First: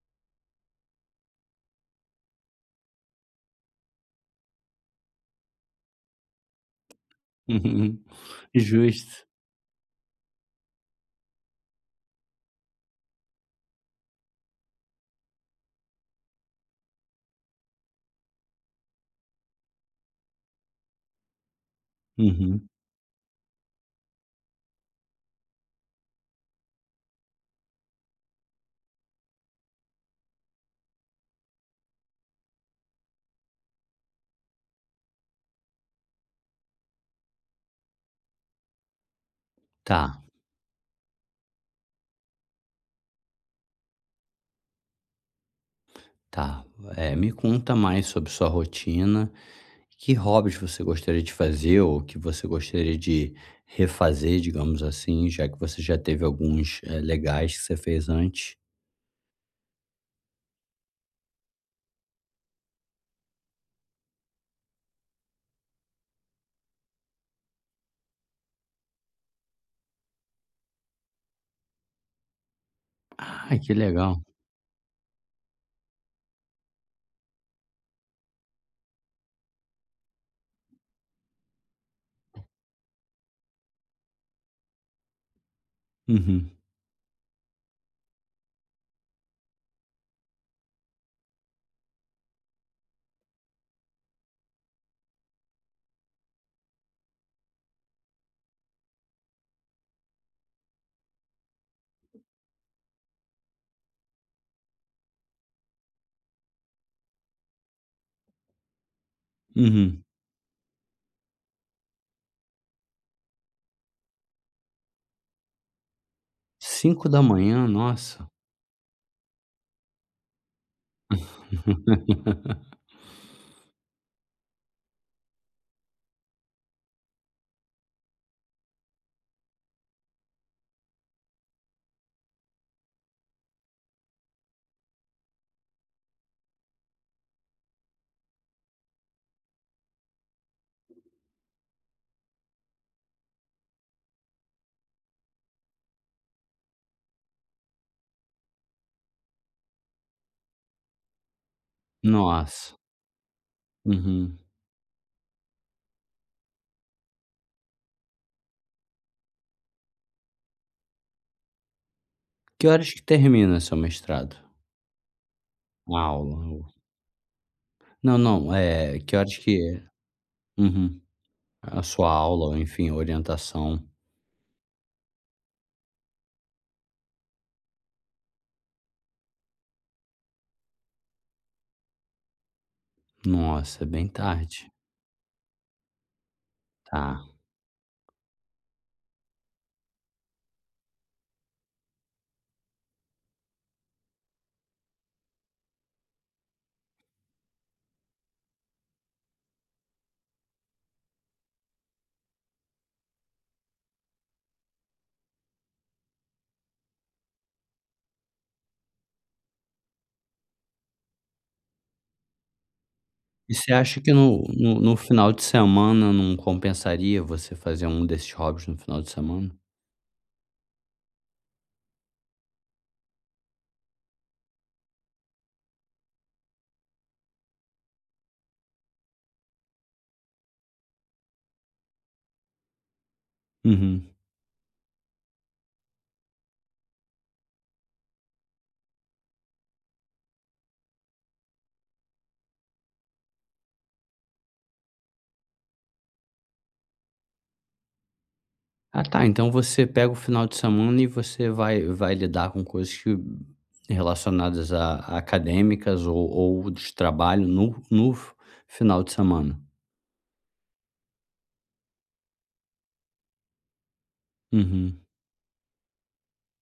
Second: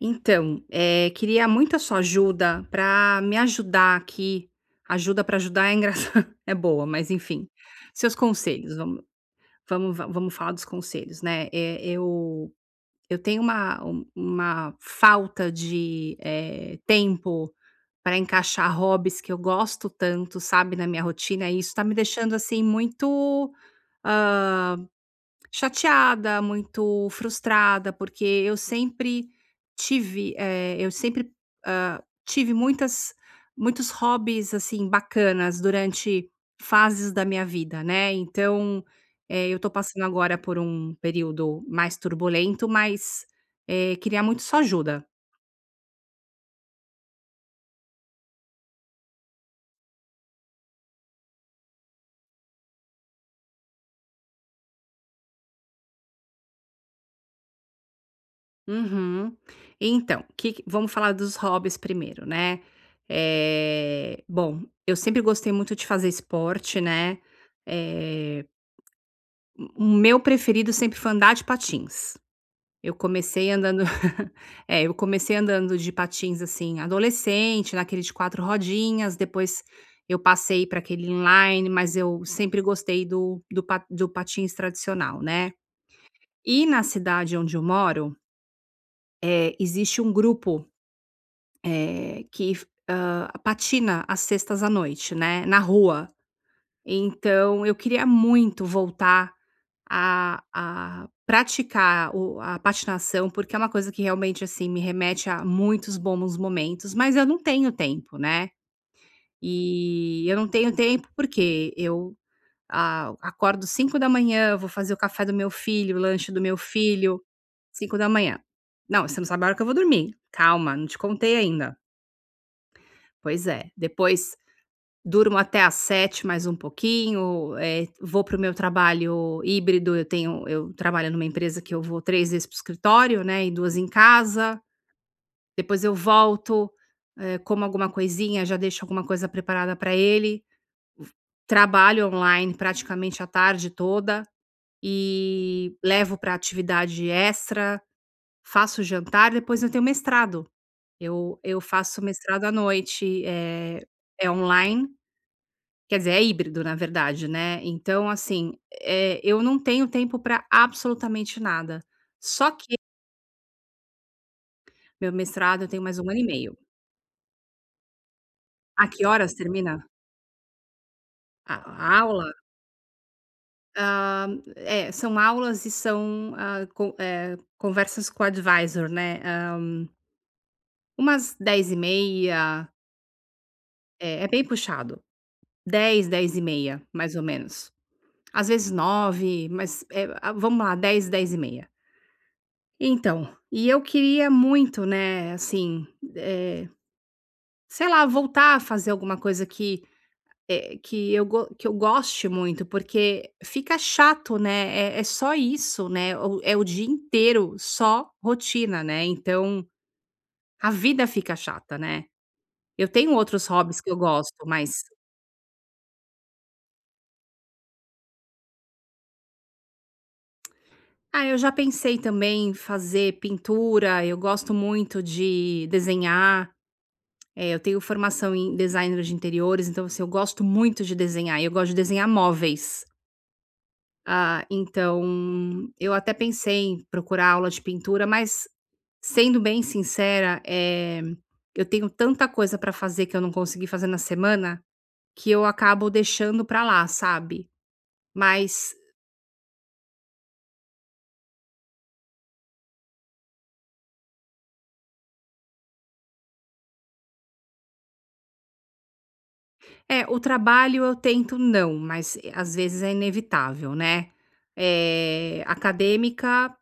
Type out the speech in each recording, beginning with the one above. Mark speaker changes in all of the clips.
Speaker 1: Então, queria muito a sua ajuda para me ajudar aqui. Ajuda para ajudar é engraçado, é boa, mas enfim.
Speaker 2: Uhum.
Speaker 1: Seus conselhos, vamos
Speaker 2: Justo.
Speaker 1: vamos va vamos falar dos conselhos, né. Eu tenho uma falta de, tempo para encaixar hobbies que eu gosto tanto, sabe, na minha rotina, e isso está me deixando, assim,
Speaker 2: Uhum.
Speaker 1: muito, ah, chateada, muito frustrada, porque eu sempre tive, eu sempre, hã, tive muitas muitos hobbies, assim, bacanas durante fases da minha vida, né. Então, eu tô
Speaker 2: Tá,
Speaker 1: passando agora por um período mais turbulento, mas, queria muito sua ajuda.
Speaker 2: tá. Me conta mais sobre sua rotina. Que hobbies você gostaria de fazer ou que você gostaria de refazer, digamos assim, já que você já teve alguns, legais que você fez antes?
Speaker 1: Uhum. Então, que vamos falar dos hobbies primeiro, né. Bom, eu sempre gostei muito de fazer esporte, né. eh O meu preferido sempre foi andar de patins. Eu comecei
Speaker 2: Ah, que
Speaker 1: andando
Speaker 2: legal.
Speaker 1: é, eu comecei andando de patins, assim, adolescente, naquele de 4 rodinhas. Depois eu passei para aquele inline, mas eu sempre gostei do patins tradicional, né.
Speaker 2: Uhum,
Speaker 1: E na cidade onde eu moro, existe um grupo, que f patina às sextas à noite, né, na rua. Então eu queria muito voltar a praticar o a patinação, porque é uma coisa que realmente, assim, me remete a muitos bons momentos, mas eu não tenho tempo, né.
Speaker 2: uhum.
Speaker 1: E eu não tenho tempo, porque eu a acordo 5 da manhã, vou fazer o café do meu filho, o lanche do meu filho,
Speaker 2: 5h?
Speaker 1: cinco da
Speaker 2: Nossa.
Speaker 1: manhã "Não, você não sabe a hora que eu vou dormir. Calma, não te contei ainda". Pois é. Depois durmo até às 7 mais um pouquinho, vou para o meu trabalho híbrido. Eu trabalho numa empresa que eu vou 3 vezes para o escritório, né, e 2 em casa. Depois eu volto, como alguma coisinha, já deixo alguma coisa preparada para ele, trabalho online praticamente a tarde toda e levo para atividade extra, faço jantar, depois eu tenho mestrado. Eu faço mestrado à
Speaker 2: Nossa.
Speaker 1: noite. É
Speaker 2: Uhum.
Speaker 1: online. Quer dizer, é híbrido, na verdade, né. Então, assim, eu não tenho tempo para absolutamente nada. Só
Speaker 2: Que
Speaker 1: que
Speaker 2: horas que termina seu mestrado?
Speaker 1: meu mestrado eu tenho mais
Speaker 2: A
Speaker 1: um ano e
Speaker 2: aula.
Speaker 1: meio.
Speaker 2: Não, não,
Speaker 1: A
Speaker 2: é
Speaker 1: que
Speaker 2: que horas
Speaker 1: horas
Speaker 2: que
Speaker 1: termina
Speaker 2: é? Uhum.
Speaker 1: a
Speaker 2: A
Speaker 1: a
Speaker 2: sua
Speaker 1: aula?
Speaker 2: aula ou enfim, orientação.
Speaker 1: Ah, é, são aulas e são, conversas com o advisor, né. Umas 10h30.
Speaker 2: Nossa, é bem
Speaker 1: É bem
Speaker 2: tarde,
Speaker 1: puxado. 10h, 10h30, mais
Speaker 2: tá.
Speaker 1: ou menos. Às vezes 9h, mas, vamos lá, 10h, 10h30. Então, e eu queria muito, né, assim, eh, sei lá, voltar a fazer alguma coisa que, eh, que eu go que eu goste muito, porque fica chato, né. É só isso, né, o é o dia inteiro só rotina, né, então a vida fica chata, né. Eu tenho outros
Speaker 2: E você
Speaker 1: hobbies que eu
Speaker 2: acha que
Speaker 1: gosto,
Speaker 2: no no
Speaker 1: mas
Speaker 2: no final de semana não compensaria você fazer um desses hobbies no final de semana?
Speaker 1: eu já pensei também em fazer pintura. Eu gosto muito de desenhar. É, eu tenho formação em designer de interiores, então, assim, eu gosto muito de desenhar, e eu gosto de desenhar móveis.
Speaker 2: Uhum.
Speaker 1: Ah, então, eu até pensei em procurar aula de pintura, mas, sendo bem sincera, eu tenho tanta coisa para fazer que eu não consegui fazer na semana, que eu acabo deixando para lá, sabe. Mas,
Speaker 2: Ah, tá, então você pega o final de semana e você vai lidar com coisas que relacionadas a acadêmicas ou de trabalho no final de semana.
Speaker 1: é, o trabalho eu tento não, mas, às vezes é inevitável, né.
Speaker 2: Uhum,
Speaker 1: Acadêmica,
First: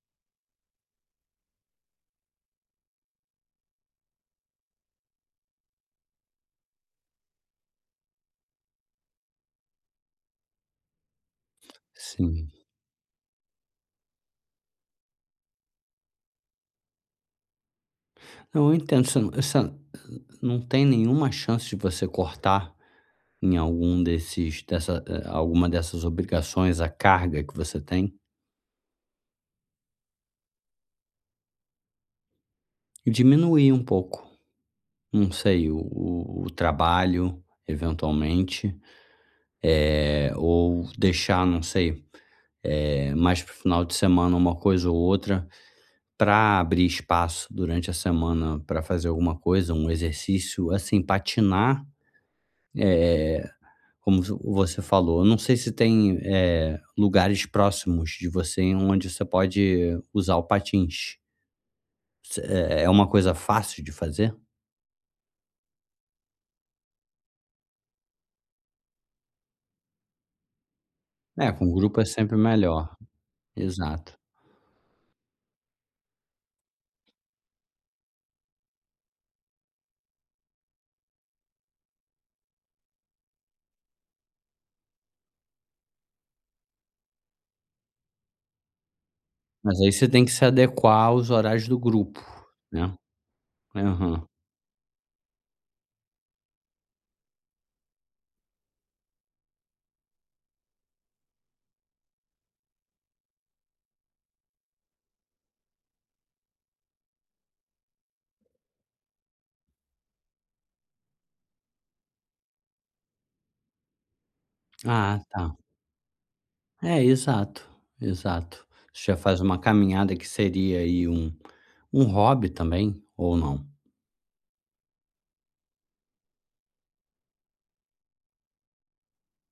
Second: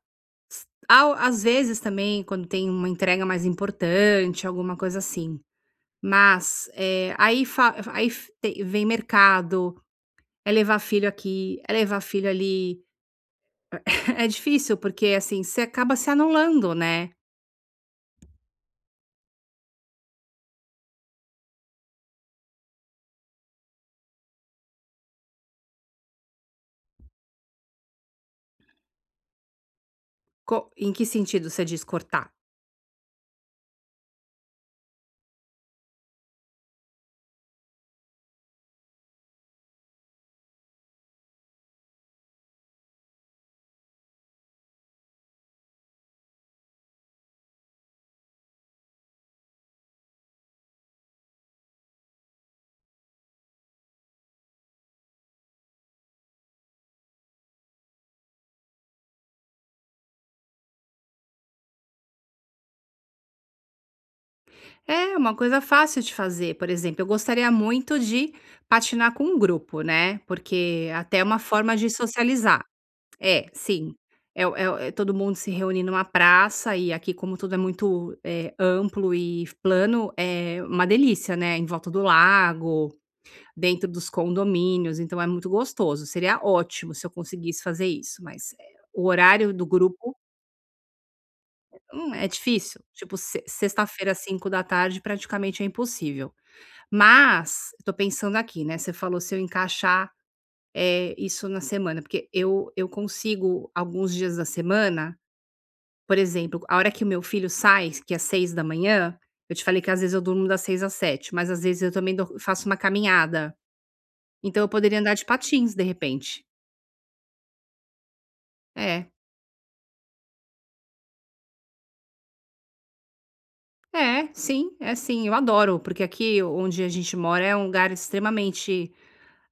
Speaker 1: Ao às vezes também, quando tem uma entrega mais importante, alguma coisa assim. Mas, aí fa aí f te vem mercado, é levar filho aqui, é levar filho
Speaker 2: sim.
Speaker 1: ali. É difícil, porque, assim, você acaba se anulando, né.
Speaker 2: Não, eu entendo, você não tem nenhuma chance de você cortar em algum desses dessa alguma dessas obrigações, a carga que você tem,
Speaker 1: Co Em que sentido você diz cortar?
Speaker 2: e diminuir um pouco, não sei, o trabalho, eventualmente, ou deixar, não sei, mais para o final de semana uma coisa ou outra, para abrir espaço durante a semana para fazer alguma coisa, um exercício, assim, patinar, eh, como vo você falou, eu não sei se tem, lugares próximos de você onde você pode usar o patins. Se é uma coisa fácil de fazer?
Speaker 1: É, uma coisa fácil de fazer. Por exemplo, eu gostaria muito de patinar com um grupo, né, porque até é uma
Speaker 2: É, com
Speaker 1: forma de
Speaker 2: grupo é sempre
Speaker 1: socializar.
Speaker 2: melhor.
Speaker 1: É, sim.
Speaker 2: Exato.
Speaker 1: É o é o é Todo mundo se reúne numa praça, e aqui como tudo é muito, amplo e plano, é uma delícia, né, em volta do lago, dentro dos condomínios. Então é muito gostoso, seria ótimo se eu conseguisse fazer isso, mas, o horário do
Speaker 2: Mas aí você
Speaker 1: grupo,
Speaker 2: tem que se adequar aos horários do grupo,
Speaker 1: é difícil,
Speaker 2: né.
Speaker 1: tipo se sexta-feira às
Speaker 2: Aham.
Speaker 1: da tarde praticamente é impossível. Mas, eu tô pensando aqui, né, você falou se eu encaixar, isso na semana, porque eu consigo alguns dias da semana. Por exemplo, a hora que o meu filho sai, que é 6 da manhã. Eu te falei que às vezes eu durmo das 6 às 7, mas às vezes eu também dou faço uma caminhada. Então eu poderia andar
Speaker 2: Ah,
Speaker 1: de
Speaker 2: tá.
Speaker 1: patins, de repente.
Speaker 2: É, exato, exato.
Speaker 1: É.
Speaker 2: Você já faz uma caminhada que seria aí um hobby também, ou não?
Speaker 1: É sim, eu adoro, porque aqui onde a gente mora é um lugar extremamente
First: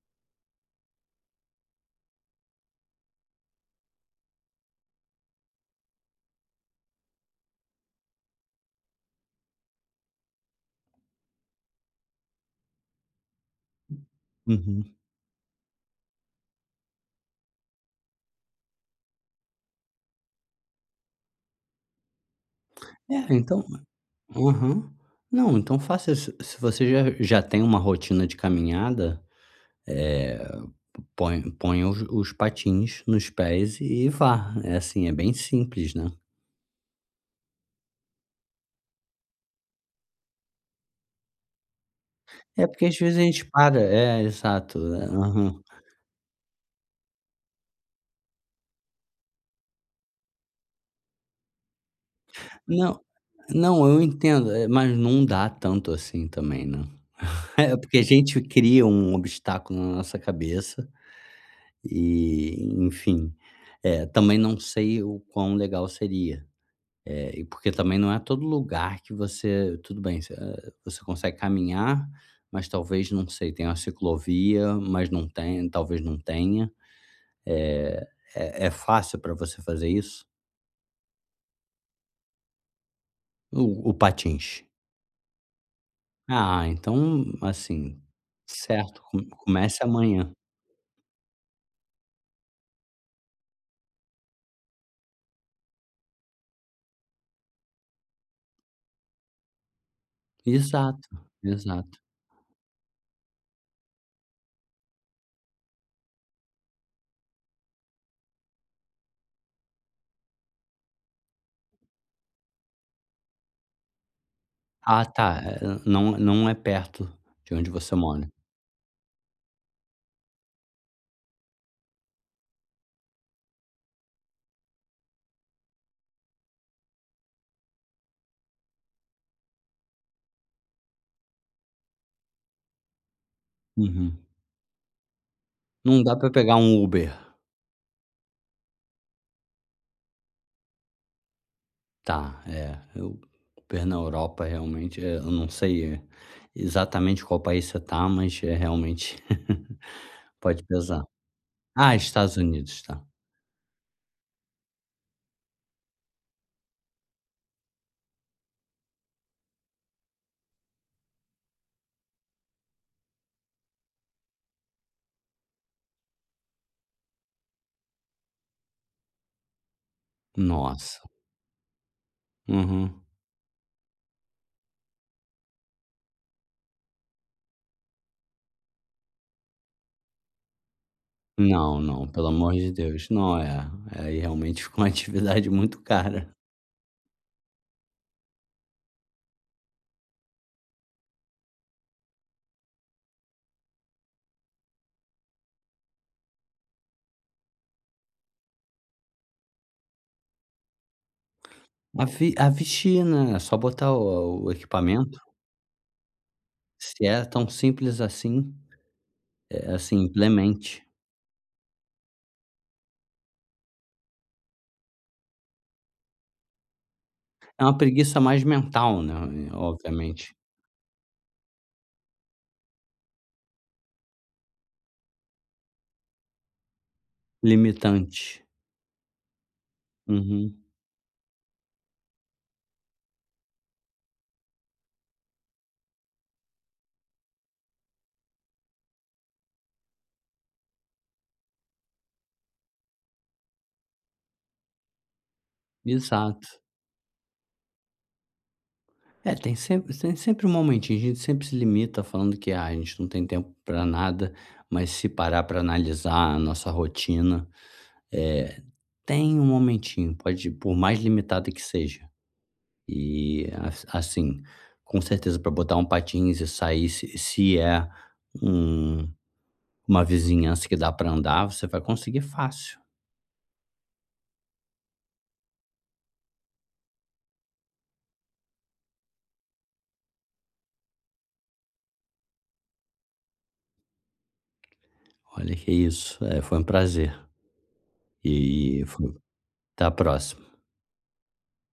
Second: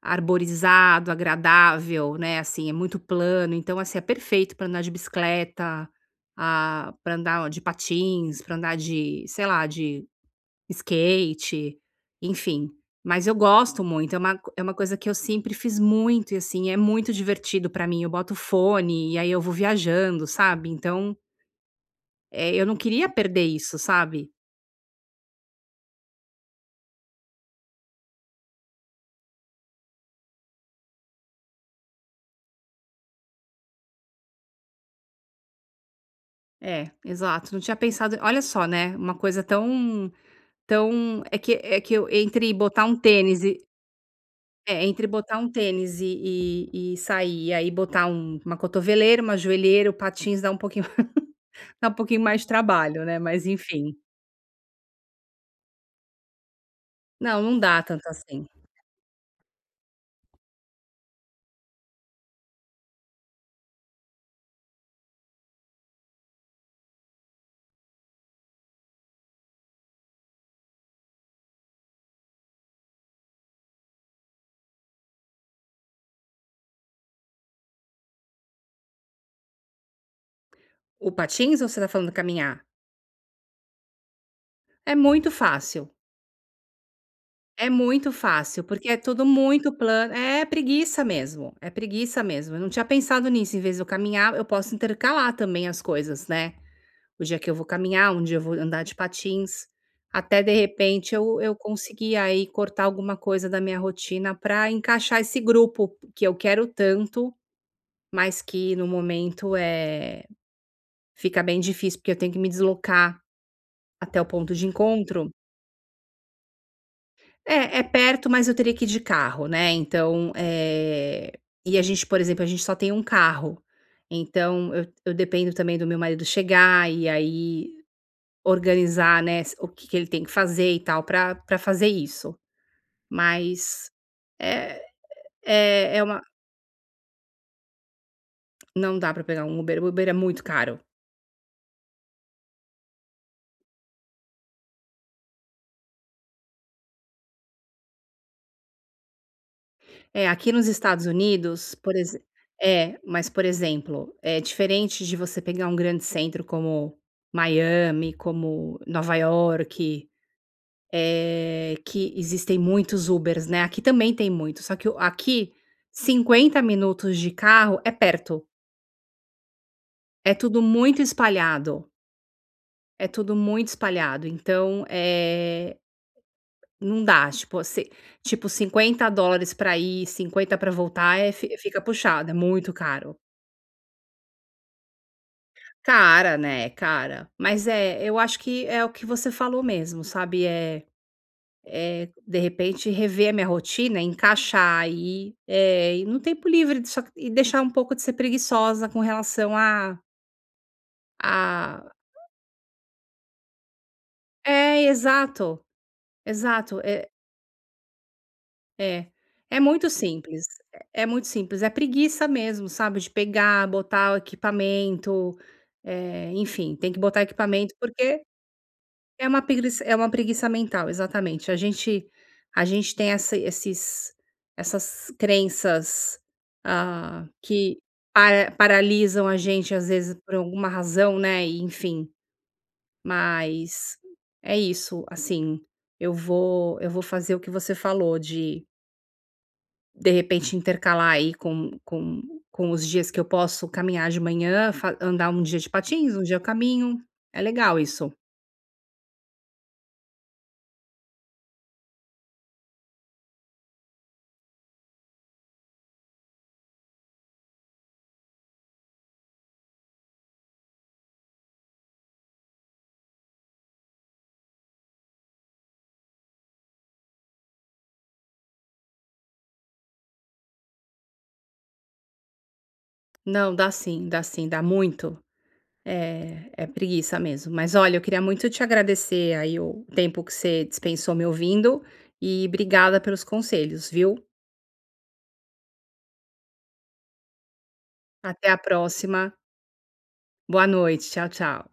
Speaker 1: arborizado, agradável, né, assim, é muito plano. Então, assim, é perfeito para andar de bicicleta, pra andar de patins, para andar de, sei lá, de skate, enfim. Mas eu gosto muito. É uma
Speaker 2: Uhum.
Speaker 1: coisa que eu sempre fiz muito e, assim, é muito divertido pra mim. Eu boto fone e aí eu vou viajando, sabe. Então, eu não queria
Speaker 2: É,
Speaker 1: perder
Speaker 2: então,
Speaker 1: isso, sabe.
Speaker 2: aham. Não, então faça isso. Se você já tem uma rotina de caminhada, eh, põe ponha os patins nos pés e vá. É assim, é bem simples, né.
Speaker 1: É, exato, não tinha pensado, olha só, né, uma coisa tão tão, é que eu, entre
Speaker 2: É porque
Speaker 1: botar um
Speaker 2: às vezes a
Speaker 1: tênis
Speaker 2: gente
Speaker 1: e,
Speaker 2: para é, exato. É,
Speaker 1: entre botar um
Speaker 2: aham.
Speaker 1: tênis e sair, e aí botar uma cotoveleira, uma joelheira. O patins dá um pouquinho dá um pouquinho mais de
Speaker 2: Não,
Speaker 1: trabalho, né, mas
Speaker 2: não,
Speaker 1: enfim.
Speaker 2: eu entendo, mas não dá tanto assim também, né.
Speaker 1: Não, não
Speaker 2: É
Speaker 1: dá
Speaker 2: porque a
Speaker 1: tanto
Speaker 2: gente
Speaker 1: assim.
Speaker 2: cria um obstáculo na nossa cabeça e, enfim, também não sei o quão legal seria, e porque também não é todo lugar que você tudo bem, você, você consegue caminhar, mas talvez, não sei, tenha uma ciclovia, mas não tem talvez não tenha. Eh, é fácil para você fazer isso?
Speaker 1: O patins ou você tá falando caminhar?
Speaker 2: O patins?
Speaker 1: É muito fácil,
Speaker 2: Ah, então,
Speaker 1: é
Speaker 2: assim,
Speaker 1: muito fácil, porque é
Speaker 2: certo, co
Speaker 1: tudo muito
Speaker 2: comece
Speaker 1: plano.
Speaker 2: amanhã.
Speaker 1: É preguiça mesmo, é preguiça mesmo. Eu não tinha pensado nisso. Em vez de eu caminhar, eu posso intercalar também as coisas, né. O dia que eu vou caminhar, um dia eu vou andar de patins, até de
Speaker 2: Exato,
Speaker 1: repente eu
Speaker 2: exato.
Speaker 1: conseguir aí cortar alguma coisa da minha rotina para encaixar esse grupo que eu quero tanto, mas que, no momento, fica bem difícil, porque eu tenho que me deslocar até o ponto de
Speaker 2: Ah,
Speaker 1: encontro?
Speaker 2: tá, não é perto de onde
Speaker 1: É, é
Speaker 2: você mora.
Speaker 1: perto, mas eu teria que ir de carro, né. Então, e a gente, por exemplo, a gente só tem um carro, então eu dependo também do meu marido chegar, e aí organizar, né, o que que ele tem que fazer e tal pra fazer isso. Mas
Speaker 2: Uhum.
Speaker 1: é é é
Speaker 2: Não dá
Speaker 1: uma
Speaker 2: pra pegar um Uber.
Speaker 1: não dá pra pegar um Uber, o Uber é muito caro.
Speaker 2: Tá, é, eu Uber na Europa realmente, eu não sei é, exatamente qual país você tá, mas é realmente
Speaker 1: É, aqui
Speaker 2: pode
Speaker 1: nos
Speaker 2: pesar.
Speaker 1: Estados Unidos, por
Speaker 2: Ah,
Speaker 1: exe
Speaker 2: Estados Unidos,
Speaker 1: é,
Speaker 2: tá.
Speaker 1: mas, por exemplo, é diferente de você pegar um grande centro como Miami, como Nova York, que existem muitos Ubers, né. Aqui também tem muito, só que o aqui 50 minutos de carro é perto, é tudo
Speaker 2: Nossa.
Speaker 1: muito espalhado,
Speaker 2: Uhum.
Speaker 1: é tudo muito espalhado. Então, não dá, tipo, se tipo $50 pra ir, 50 para voltar, eh, fi
Speaker 2: Não,
Speaker 1: fica
Speaker 2: não, pelo
Speaker 1: puxado, é
Speaker 2: amor de
Speaker 1: muito
Speaker 2: Deus.
Speaker 1: caro.
Speaker 2: Não, é, aí realmente fica uma atividade muito cara.
Speaker 1: Cara, né, cara. Mas é, eu acho que é o que você falou mesmo, sabe, é de repente rever a minha rotina, encaixar aí, é, e no tempo livre, só que e deixar um pouco de ser preguiçosa com relação a,
Speaker 2: A vestir, né, é só botar o
Speaker 1: é,
Speaker 2: equipamento.
Speaker 1: exato, exato,
Speaker 2: Se
Speaker 1: é
Speaker 2: é tão simples assim,
Speaker 1: é. É
Speaker 2: é
Speaker 1: muito
Speaker 2: assim,
Speaker 1: simples, é
Speaker 2: implemente.
Speaker 1: é muito simples, é preguiça mesmo, sabe, de pegar, botar o equipamento, enfim, tem que botar
Speaker 2: É
Speaker 1: equipamento
Speaker 2: uma preguiça
Speaker 1: porque
Speaker 2: mais mental, né,
Speaker 1: É uma
Speaker 2: obviamente,
Speaker 1: preguiça mental, exatamente. A gente tem essas crenças, que
Speaker 2: limitante.
Speaker 1: paralisam a gente, às vezes, por
Speaker 2: Uhum,
Speaker 1: alguma razão, né, e enfim. Mas é isso, assim, eu vou fazer o que você falou, de repente, intercalar aí com os dias que eu posso caminhar de manhã, fa andar um dia de patins, um dia eu
Speaker 2: exato.
Speaker 1: caminho. É legal isso.
Speaker 2: É, tem sempre um momentinho, a gente sempre se limita falando que: "Ah, a gente não tem tempo para nada", mas se parar para analisar a nossa rotina, eh, tem um momentinho, pode por mais limitada que seja. E as assim, com certeza para botar um patins e sair, se é um uma vizinhança que dá para andar, você vai conseguir fácil.
Speaker 1: Não, dá sim, dá sim, dá muito. É, é preguiça mesmo. Mas olha, eu queria muito te agradecer aí o tempo que você dispensou me ouvindo, e obrigada pelos conselhos, viu?
Speaker 2: Olha, que isso, foi um prazer
Speaker 1: Até a
Speaker 2: e foi
Speaker 1: próxima.
Speaker 2: até a próxima.
Speaker 1: Boa noite. Tchau, tchau.